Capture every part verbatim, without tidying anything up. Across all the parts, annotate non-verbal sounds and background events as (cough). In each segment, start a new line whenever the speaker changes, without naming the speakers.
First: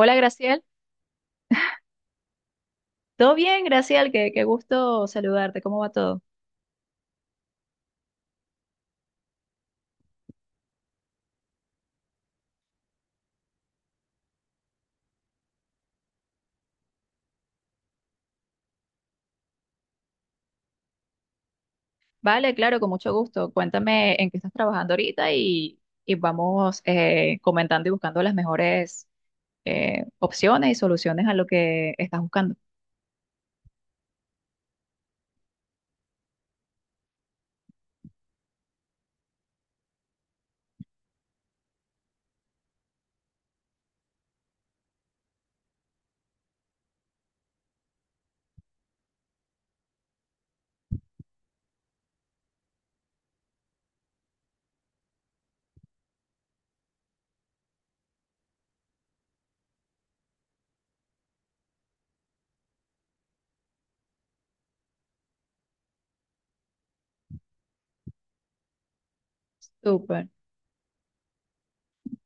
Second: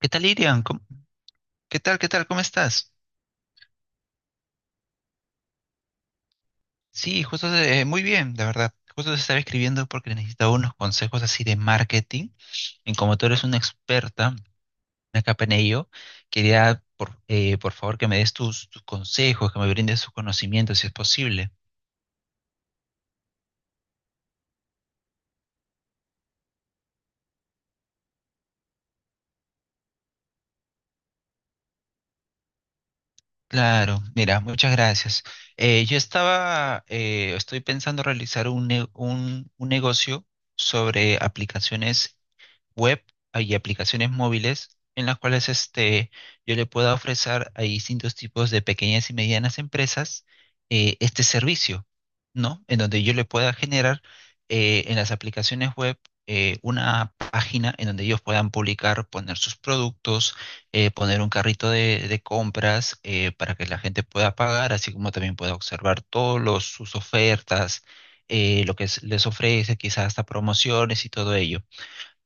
¿Qué tal, Irian?
Graciel.
¿Cómo- ¿Qué tal? ¿Qué tal? ¿Cómo estás?
¿Todo bien, Graciel? Qué, qué gusto saludarte. ¿Cómo va todo?
Sí, justo eh, muy bien, la verdad. Justo te estaba escribiendo porque necesitaba unos consejos así de marketing. Y como tú eres una experta, una capa en ello, quería, por, eh, por favor, que me des tus, tus consejos, que me brindes tus conocimientos, si es posible.
Vale, claro, con mucho gusto. Cuéntame en qué estás trabajando ahorita y, y vamos eh, comentando y buscando las mejores eh, opciones y soluciones a lo que estás buscando.
Claro, mira, muchas gracias. Eh, yo estaba, eh, estoy pensando realizar un, ne- un, un negocio sobre aplicaciones web ah, y aplicaciones móviles en las cuales este, yo le pueda ofrecer a distintos tipos de pequeñas y medianas empresas eh, este servicio, ¿no? En donde yo le pueda generar eh, en las aplicaciones web eh, una página en donde ellos puedan publicar, poner sus productos, eh, poner un carrito de, de compras eh, para que la gente pueda pagar, así como también pueda observar todos los, sus ofertas, eh, lo que es- les ofrece, quizás hasta
Súper.
promociones y todo ello.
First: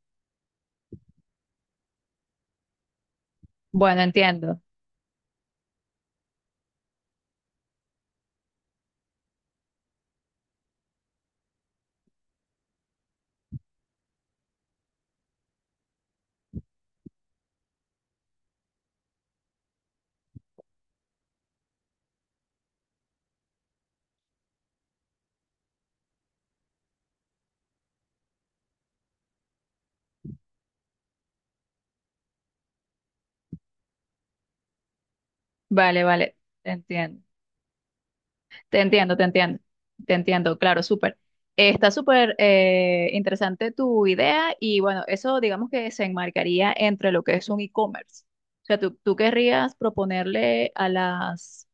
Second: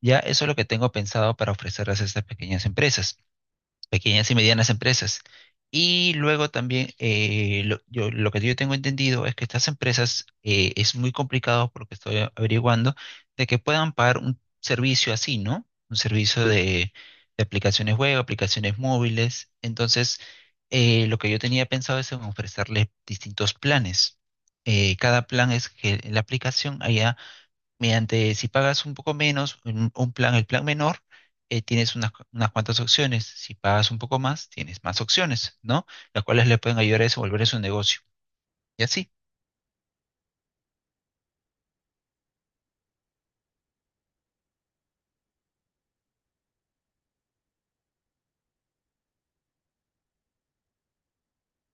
Ya eso es lo que tengo pensado para ofrecerles a estas pequeñas empresas,
Bueno,
pequeñas y
entiendo.
medianas empresas. Y luego también eh, lo, yo- lo que yo tengo entendido es que estas empresas eh, es muy complicado porque estoy a- averiguando de que puedan pagar un servicio así, ¿no? Un servicio de, de aplicaciones web, aplicaciones móviles. Entonces, eh, lo que yo tenía pensado es en ofrecerles distintos planes. Eh, cada plan es que en la aplicación haya mediante, si pagas un poco menos, un, un plan, el plan menor, eh, tienes unas, cu- unas cuantas opciones. Si pagas un poco más, tienes más opciones, ¿no?
Vale,
Las
vale,
cuales le pueden ayudar a
entiendo.
desenvolver su negocio.
Te
Y así,
entiendo, te entiendo, te entiendo, claro, súper. Eh, Está súper eh, interesante tu idea y bueno, eso digamos que se enmarcaría entre lo que es un e-commerce. O sea, tú, tú querrías proponerle a las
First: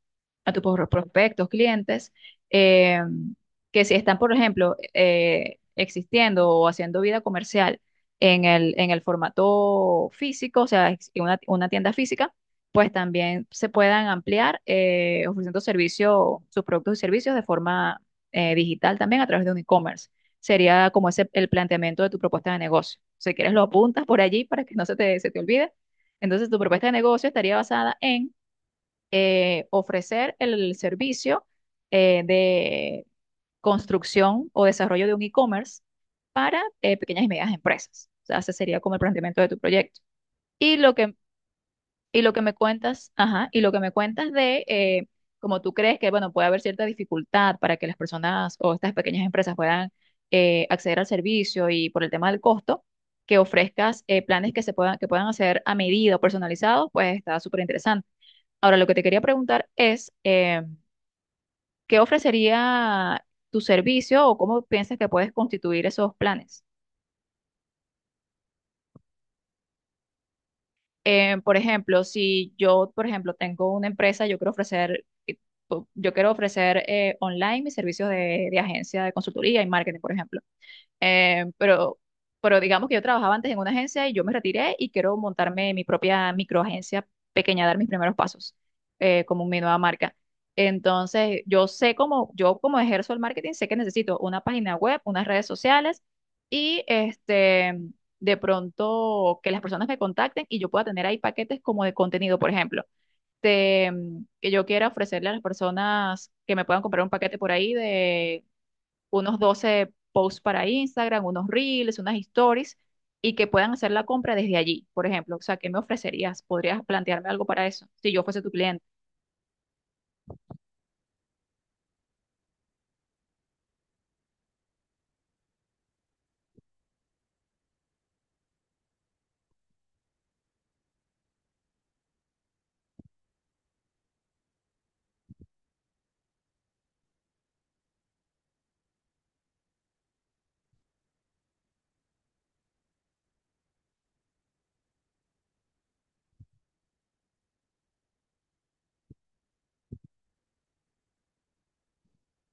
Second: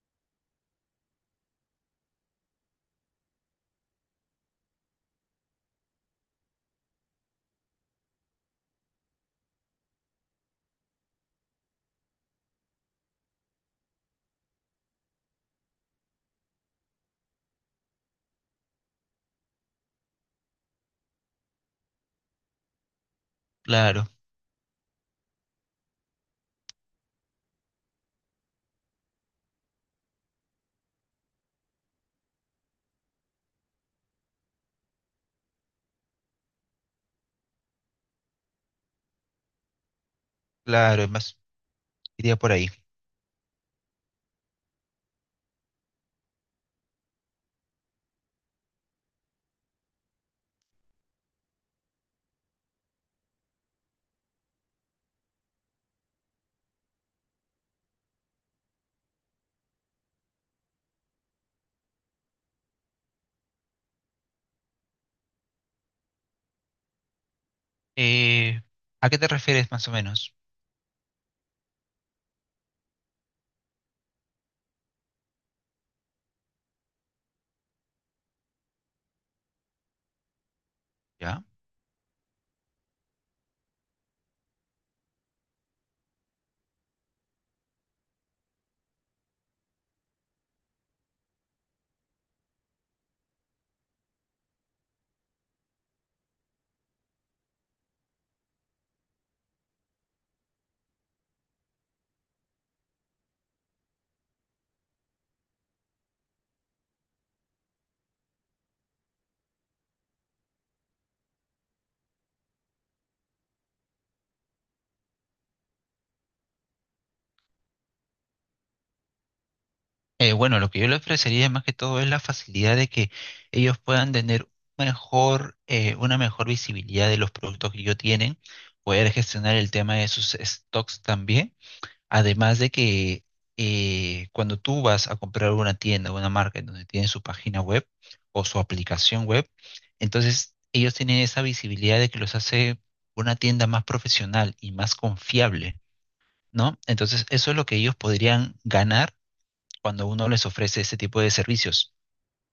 a tus pro- prospectos, clientes, eh, que si están, por ejemplo, eh, existiendo o haciendo vida comercial en el, en el formato físico, o sea, ex- en una, una tienda física, pues también se puedan ampliar eh, ofreciendo servicio, sus productos y servicios de forma eh, digital también a través de un e-commerce. Sería como ese el planteamiento de tu propuesta de negocio. Si quieres, lo apuntas
claro,
por allí para que no se te, se te olvide. Entonces, tu propuesta de negocio estaría basada en eh, ofrecer el servicio eh, de construcción o desarrollo de un e-commerce para eh, pequeñas y medianas empresas. O sea, ese sería como el planteamiento de tu proyecto. Y lo
claro, es
que,
más,
y lo
iría
que
por
me
ahí.
cuentas, ajá, y lo que me cuentas de eh, como tú crees que, bueno, puede haber cierta dificultad para que las personas o estas pequeñas empresas puedan eh, acceder al servicio y por el tema del costo, que ofrezcas eh, planes que se puedan, que puedan hacer a medida o personalizados, pues está súper interesante. Ahora, lo que te quería preguntar es, eh, ¿qué ofrecería tu servicio o cómo piensas que puedes constituir esos planes?
Eh, ¿a qué te refieres más o menos?
Eh, por ejemplo, si yo, por ejemplo, tengo una empresa, yo quiero ofrecer, eh, po- yo quiero ofrecer eh, online mis servicios de, de agencia de consultoría y marketing, por ejemplo.
¿Ya?
Eh, pero, pero digamos que yo trabajaba antes en una agencia y yo me retiré y quiero montarme mi propia microagencia pequeña, dar mis primeros pasos eh, como mi nueva marca. Entonces, yo sé cómo, yo como ejerzo el marketing, sé que necesito una página web, unas redes sociales y este, de pronto que las personas me contacten y yo pueda tener ahí paquetes como de contenido, por ejemplo. De, mm, que yo quiera ofrecerle a las personas que me puedan comprar un paquete por ahí de unos doce posts para Instagram, unos reels, unas stories, y que puedan hacer la compra desde allí, por ejemplo. O sea, ¿qué me ofrecerías? ¿Podrías plantearme algo para eso si yo fuese tu cliente?
Eh, bueno, lo que yo le ofrecería más que todo es la facilidad de que ellos puedan tener mejor, eh, una mejor visibilidad de los productos que ellos tienen, poder gestionar el tema de sus stocks también. Además de que eh, cuando tú vas a comprar una tienda o una marca en donde tienen su página web o su aplicación web, entonces ellos tienen esa visibilidad de que los hace una tienda más profesional y más confiable, ¿no? Entonces eso es lo que ellos podrían ganar cuando uno les ofrece ese tipo de servicios.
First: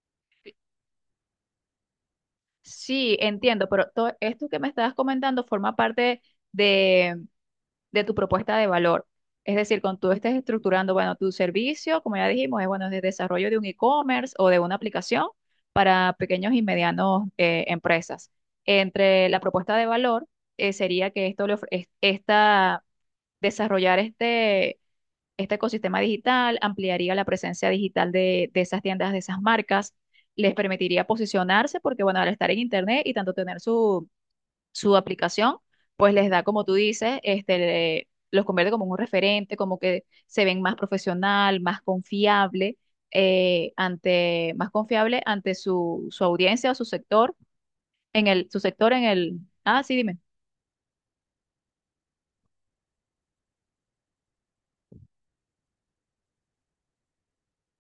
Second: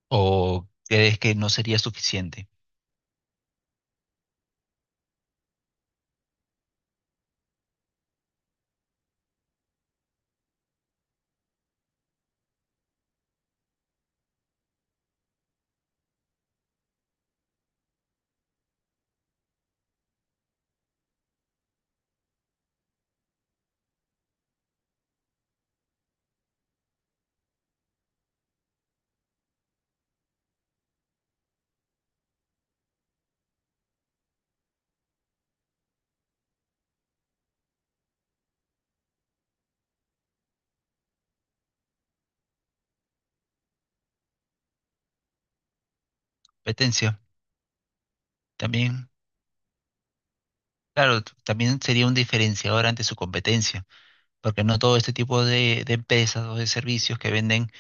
¿O crees que no sería suficiente?
Sí, entiendo, pero todo esto que me estabas comentando forma parte de, de tu propuesta de valor. Es decir, cuando tú estés estructurando, bueno, tu servicio, como ya dijimos, es bueno, de desarrollo de un e-commerce o de una aplicación para pequeños y medianos eh, empresas. Entre la propuesta de valor eh, sería que esto le ofre- es- esta desarrollar este, este ecosistema digital, ampliaría la presencia digital de, de esas tiendas, de esas marcas, les permitiría posicionarse porque, bueno, al estar en Internet y tanto tener su, su aplicación, pues les da, como tú dices, este, le- los convierte como un referente, como que se ven más profesional, más confiable, eh, ante, más confiable ante su, su audiencia o su
Competencia,
sector, en el, su sector en
también,
el... Ah, sí, dime.
claro, t- también sería un diferenciador ante su competencia. Porque no todo este tipo de, de empresas o de servicios que venden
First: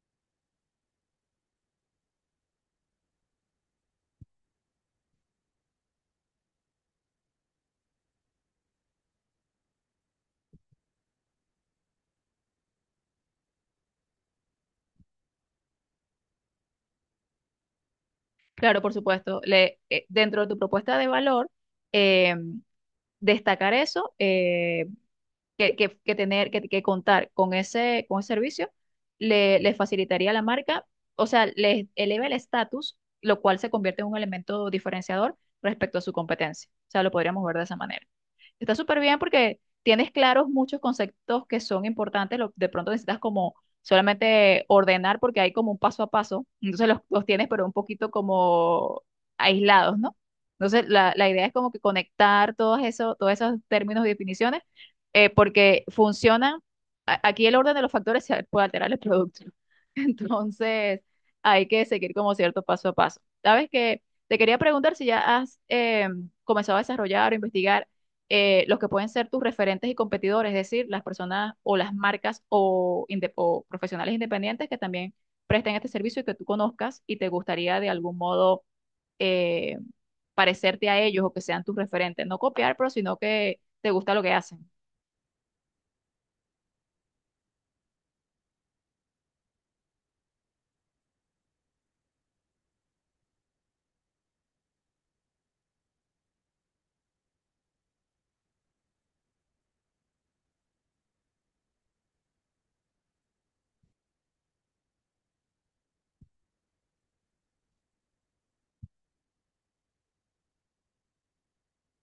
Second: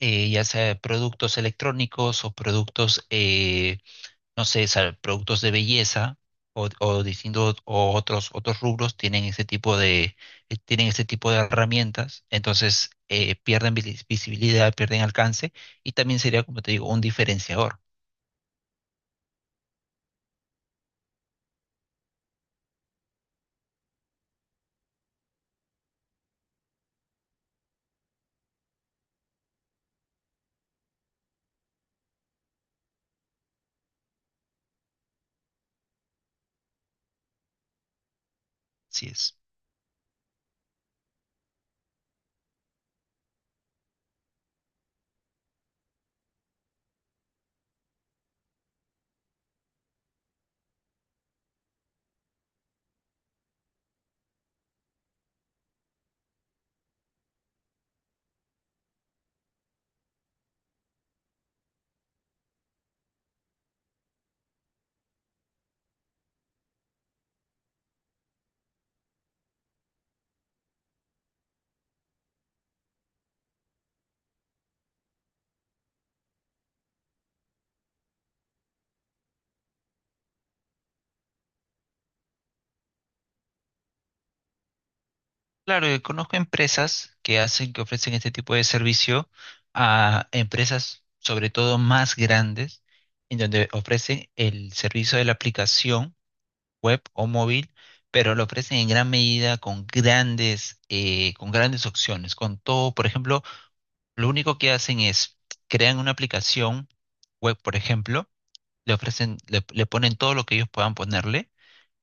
eh, ya sea productos electrónicos o productos, eh, no sé, sal- productos de belleza o, o distintos o otros otros rubros tienen ese tipo de eh, tienen ese tipo de herramientas, entonces eh, pierden vis- visibilidad, pierden alcance y también sería, como te digo, un diferenciador.
Claro, por supuesto. Le, eh, dentro de tu propuesta de valor, eh, destacar eso, eh, que, que- que tener, que, que contar con ese, con ese servicio, le, les facilitaría a la marca, o sea, les eleva el estatus, lo cual se convierte en un elemento diferenciador respecto a su competencia. O sea, lo podríamos ver de esa manera. Está súper
Así
bien
es.
porque tienes claros muchos conceptos que son importantes. Lo- de pronto necesitas como solamente ordenar porque hay como un paso a paso. Entonces los, los tienes pero un poquito como aislados, ¿no? Entonces la, la idea es como que conectar todos esos, todos esos términos y definiciones eh, porque funcionan. a- Aquí el orden de los factores se puede alterar el producto. (laughs) Entonces hay que seguir como cierto paso a paso. ¿Sabes que te quería preguntar si ya has... em, comenzado a desarrollar o investigar eh, los que pueden ser tus referentes y competidores, es decir, las personas o las marcas o, inde- o profesionales independientes que también presten este servicio y que tú conozcas y te gustaría de algún modo eh, parecerte a ellos o que sean tus referentes. No copiar, pero sino que te gusta lo que hacen.
Claro, eh, conozco empresas que hacen, que ofrecen este tipo de servicio a empresas, sobre todo más grandes, en donde ofrecen el servicio de la aplicación web o móvil, pero lo ofrecen en gran medida con grandes, eh, con grandes opciones, con todo. Por ejemplo, lo único que hacen es crean una aplicación web, por ejemplo, le ofrecen, le, le ponen todo lo que ellos puedan ponerle,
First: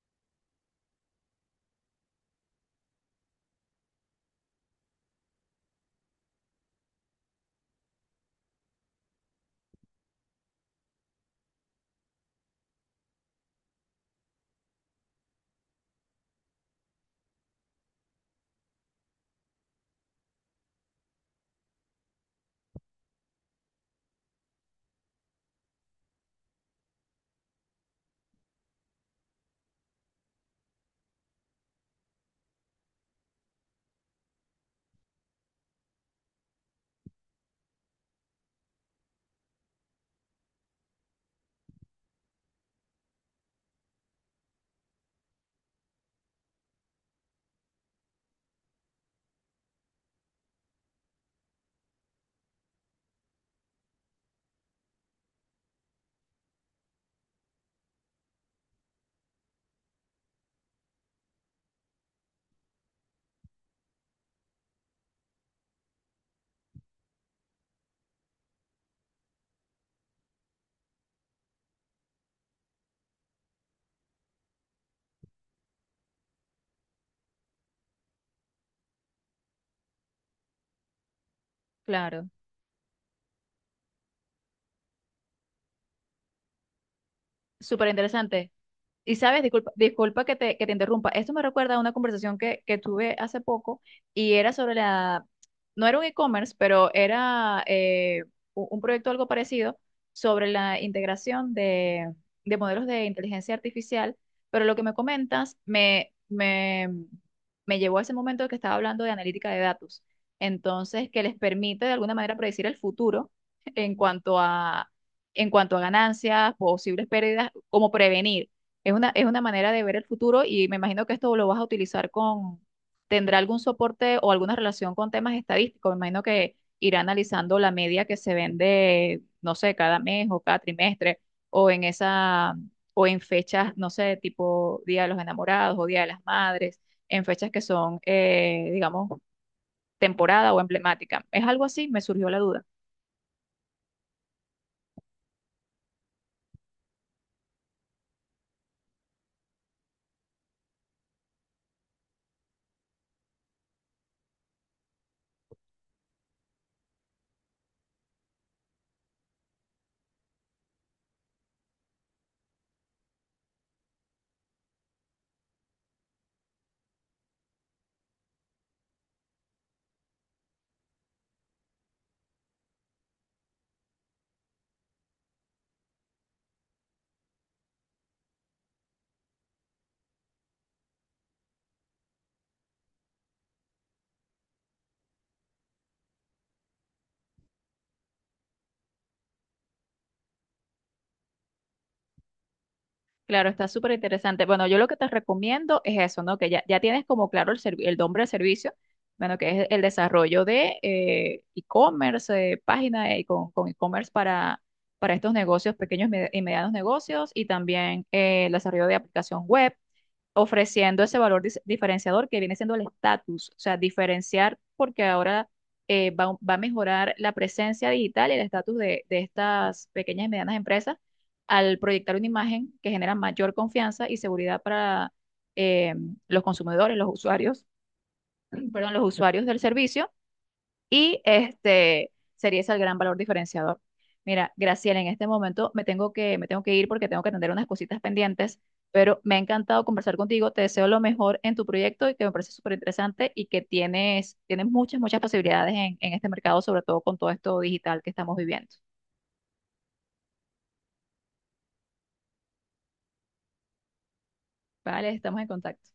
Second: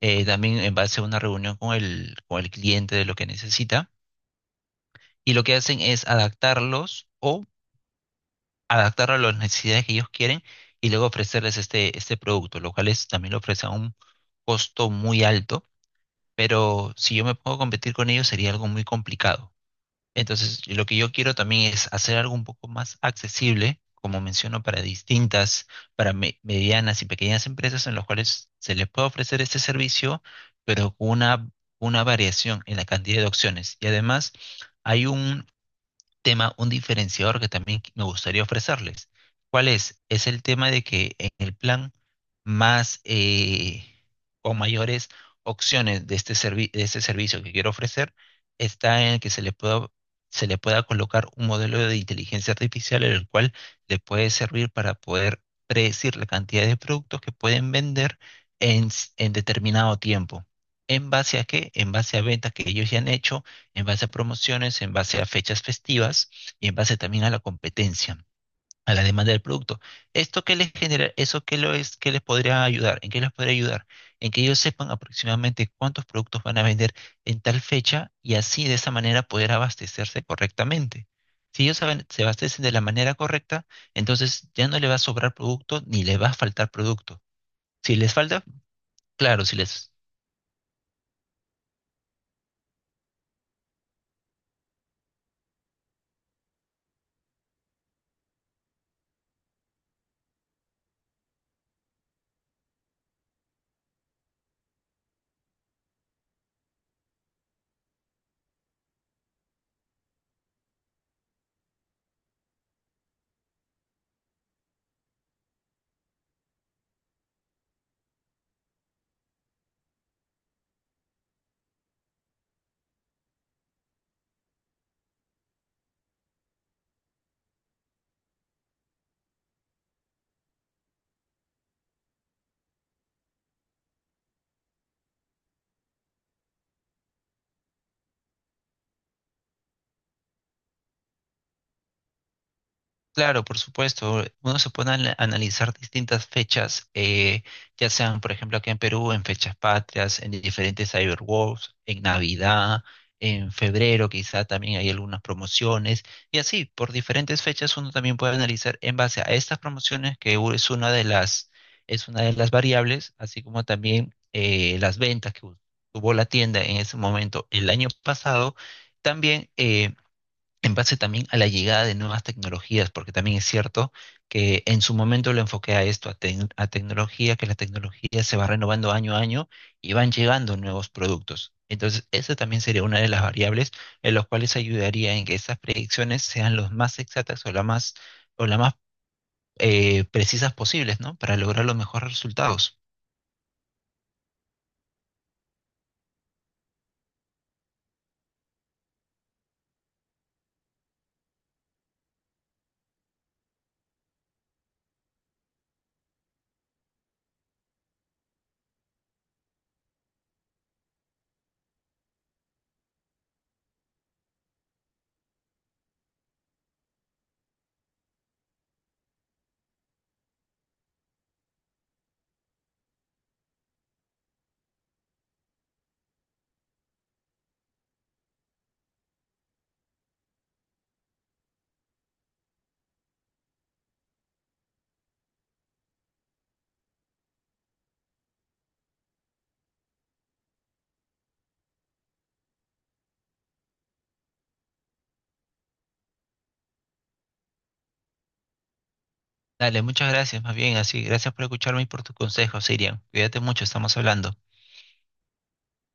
eh, también en base a una reunión con el, con el cliente de lo que necesita, y lo que hacen es adaptarlos o adaptarlo a las necesidades que ellos quieren y luego ofrecerles este, este producto, lo cual es, también lo ofrece a un costo muy alto, pero si yo me pongo a competir con ellos sería algo muy complicado. Entonces, lo que yo quiero también es hacer algo un poco más accesible, como menciono, para distintas, para me- medianas y pequeñas empresas en las cuales se les puede ofrecer este servicio, pero con una, una variación en la cantidad de opciones. Y además, hay un tema, un diferenciador que también me gustaría ofrecerles. ¿Cuál es? Es el tema de que en el plan más eh, o mayores opciones de este, servi- de este servicio que quiero ofrecer está en que se le pueda, se le pueda colocar un modelo de inteligencia artificial en el cual le puede servir para poder predecir la cantidad de productos que pueden vender en, s- en determinado tiempo. ¿En base a qué? En base a ventas que ellos ya han hecho, en base a promociones, en base a fechas festivas y en base también a la competencia, a la demanda del producto. ¿Esto qué les genera? ¿Eso qué lo es, qué les podría ayudar? ¿En qué les podría ayudar? En que ellos sepan aproximadamente cuántos productos van a vender en tal fecha y así de esa manera poder abastecerse correctamente. Si ellos saben- se
Claro.
abastecen de la manera correcta, entonces ya no le va a sobrar producto ni le va a faltar producto.
Súper
Si les falta,
interesante. Y sabes,
claro, si
disculpa,
les
disculpa que te, que te interrumpa. Esto me recuerda a una conversación que, que tuve hace poco y era sobre la, no era un e-commerce, pero era eh, u- un proyecto algo parecido sobre la integración de, de modelos de inteligencia artificial. Pero lo que me comentas me, me, me llevó a ese momento que estaba hablando de analítica de datos. Entonces, que les permite de alguna manera predecir el futuro en cuanto a, en cuanto a ganancias, posibles pérdidas, como prevenir. Es una, es una manera de ver el futuro y me imagino que esto lo vas a utilizar con, tendrá algún soporte o alguna relación con temas estadísticos. Me imagino que irá analizando la media que se vende, no sé, cada mes o cada trimestre o en esa, o en fechas, no sé, tipo Día de los Enamorados o Día de las Madres, en fechas que son, eh, digamos, temporada o emblemática. ¿Es algo así? Me surgió la duda.
claro, por supuesto. Uno se pone a ana- analizar distintas fechas, eh, ya sean, por ejemplo, aquí en Perú, en fechas patrias, en diferentes Cyberwars, en Navidad, en febrero, quizá también hay algunas promociones. Y así, por diferentes fechas, uno también puede analizar en base a estas promociones, que u- es una de las, es una de las variables, así como también eh, las ventas que u- tuvo la tienda en ese momento el año pasado. También eh, en base también a la llegada de nuevas tecnologías, porque también es cierto que en su momento lo enfoqué a esto, a, tec- a tecnología, que la tecnología se va renovando año a año y van llegando nuevos productos. Entonces, esa también sería una de las variables en las cuales ayudaría en que esas predicciones sean las más exactas o las más, o las más eh, precisas posibles, ¿no? Para lograr los mejores resultados.
Claro, está súper interesante. Bueno, yo lo que te recomiendo es eso, ¿no? Que ya, ya tienes como claro el, servi- el nombre del servicio, bueno, que es el desarrollo de eh, e-commerce, eh, página eh, con, con e-commerce para, para estos negocios, pequeños y med- y medianos negocios, y también eh, el desarrollo de aplicación web ofreciendo ese valor dis- diferenciador que viene siendo el estatus, o sea, diferenciar porque ahora eh, va, va a mejorar la presencia digital y el estatus de, de estas pequeñas y medianas empresas al proyectar una imagen que genera mayor confianza y seguridad para eh, los consumidores, los usuarios, (clears throat) perdón, los usuarios del servicio y este sería ese el gran valor diferenciador. Mira, Graciela, en este momento me tengo que, me tengo que ir porque tengo que atender unas cositas pendientes, pero me ha encantado conversar contigo. Te deseo lo mejor en tu proyecto y que me parece súper interesante y que tienes, tienes muchas, muchas posibilidades en, en este mercado, sobre todo con todo esto digital que estamos viviendo.
Dale, muchas gracias, más bien así. Gracias por escucharme y por tus consejos, Sirian. Cuídate mucho, estamos hablando.
Vale, estamos en contacto.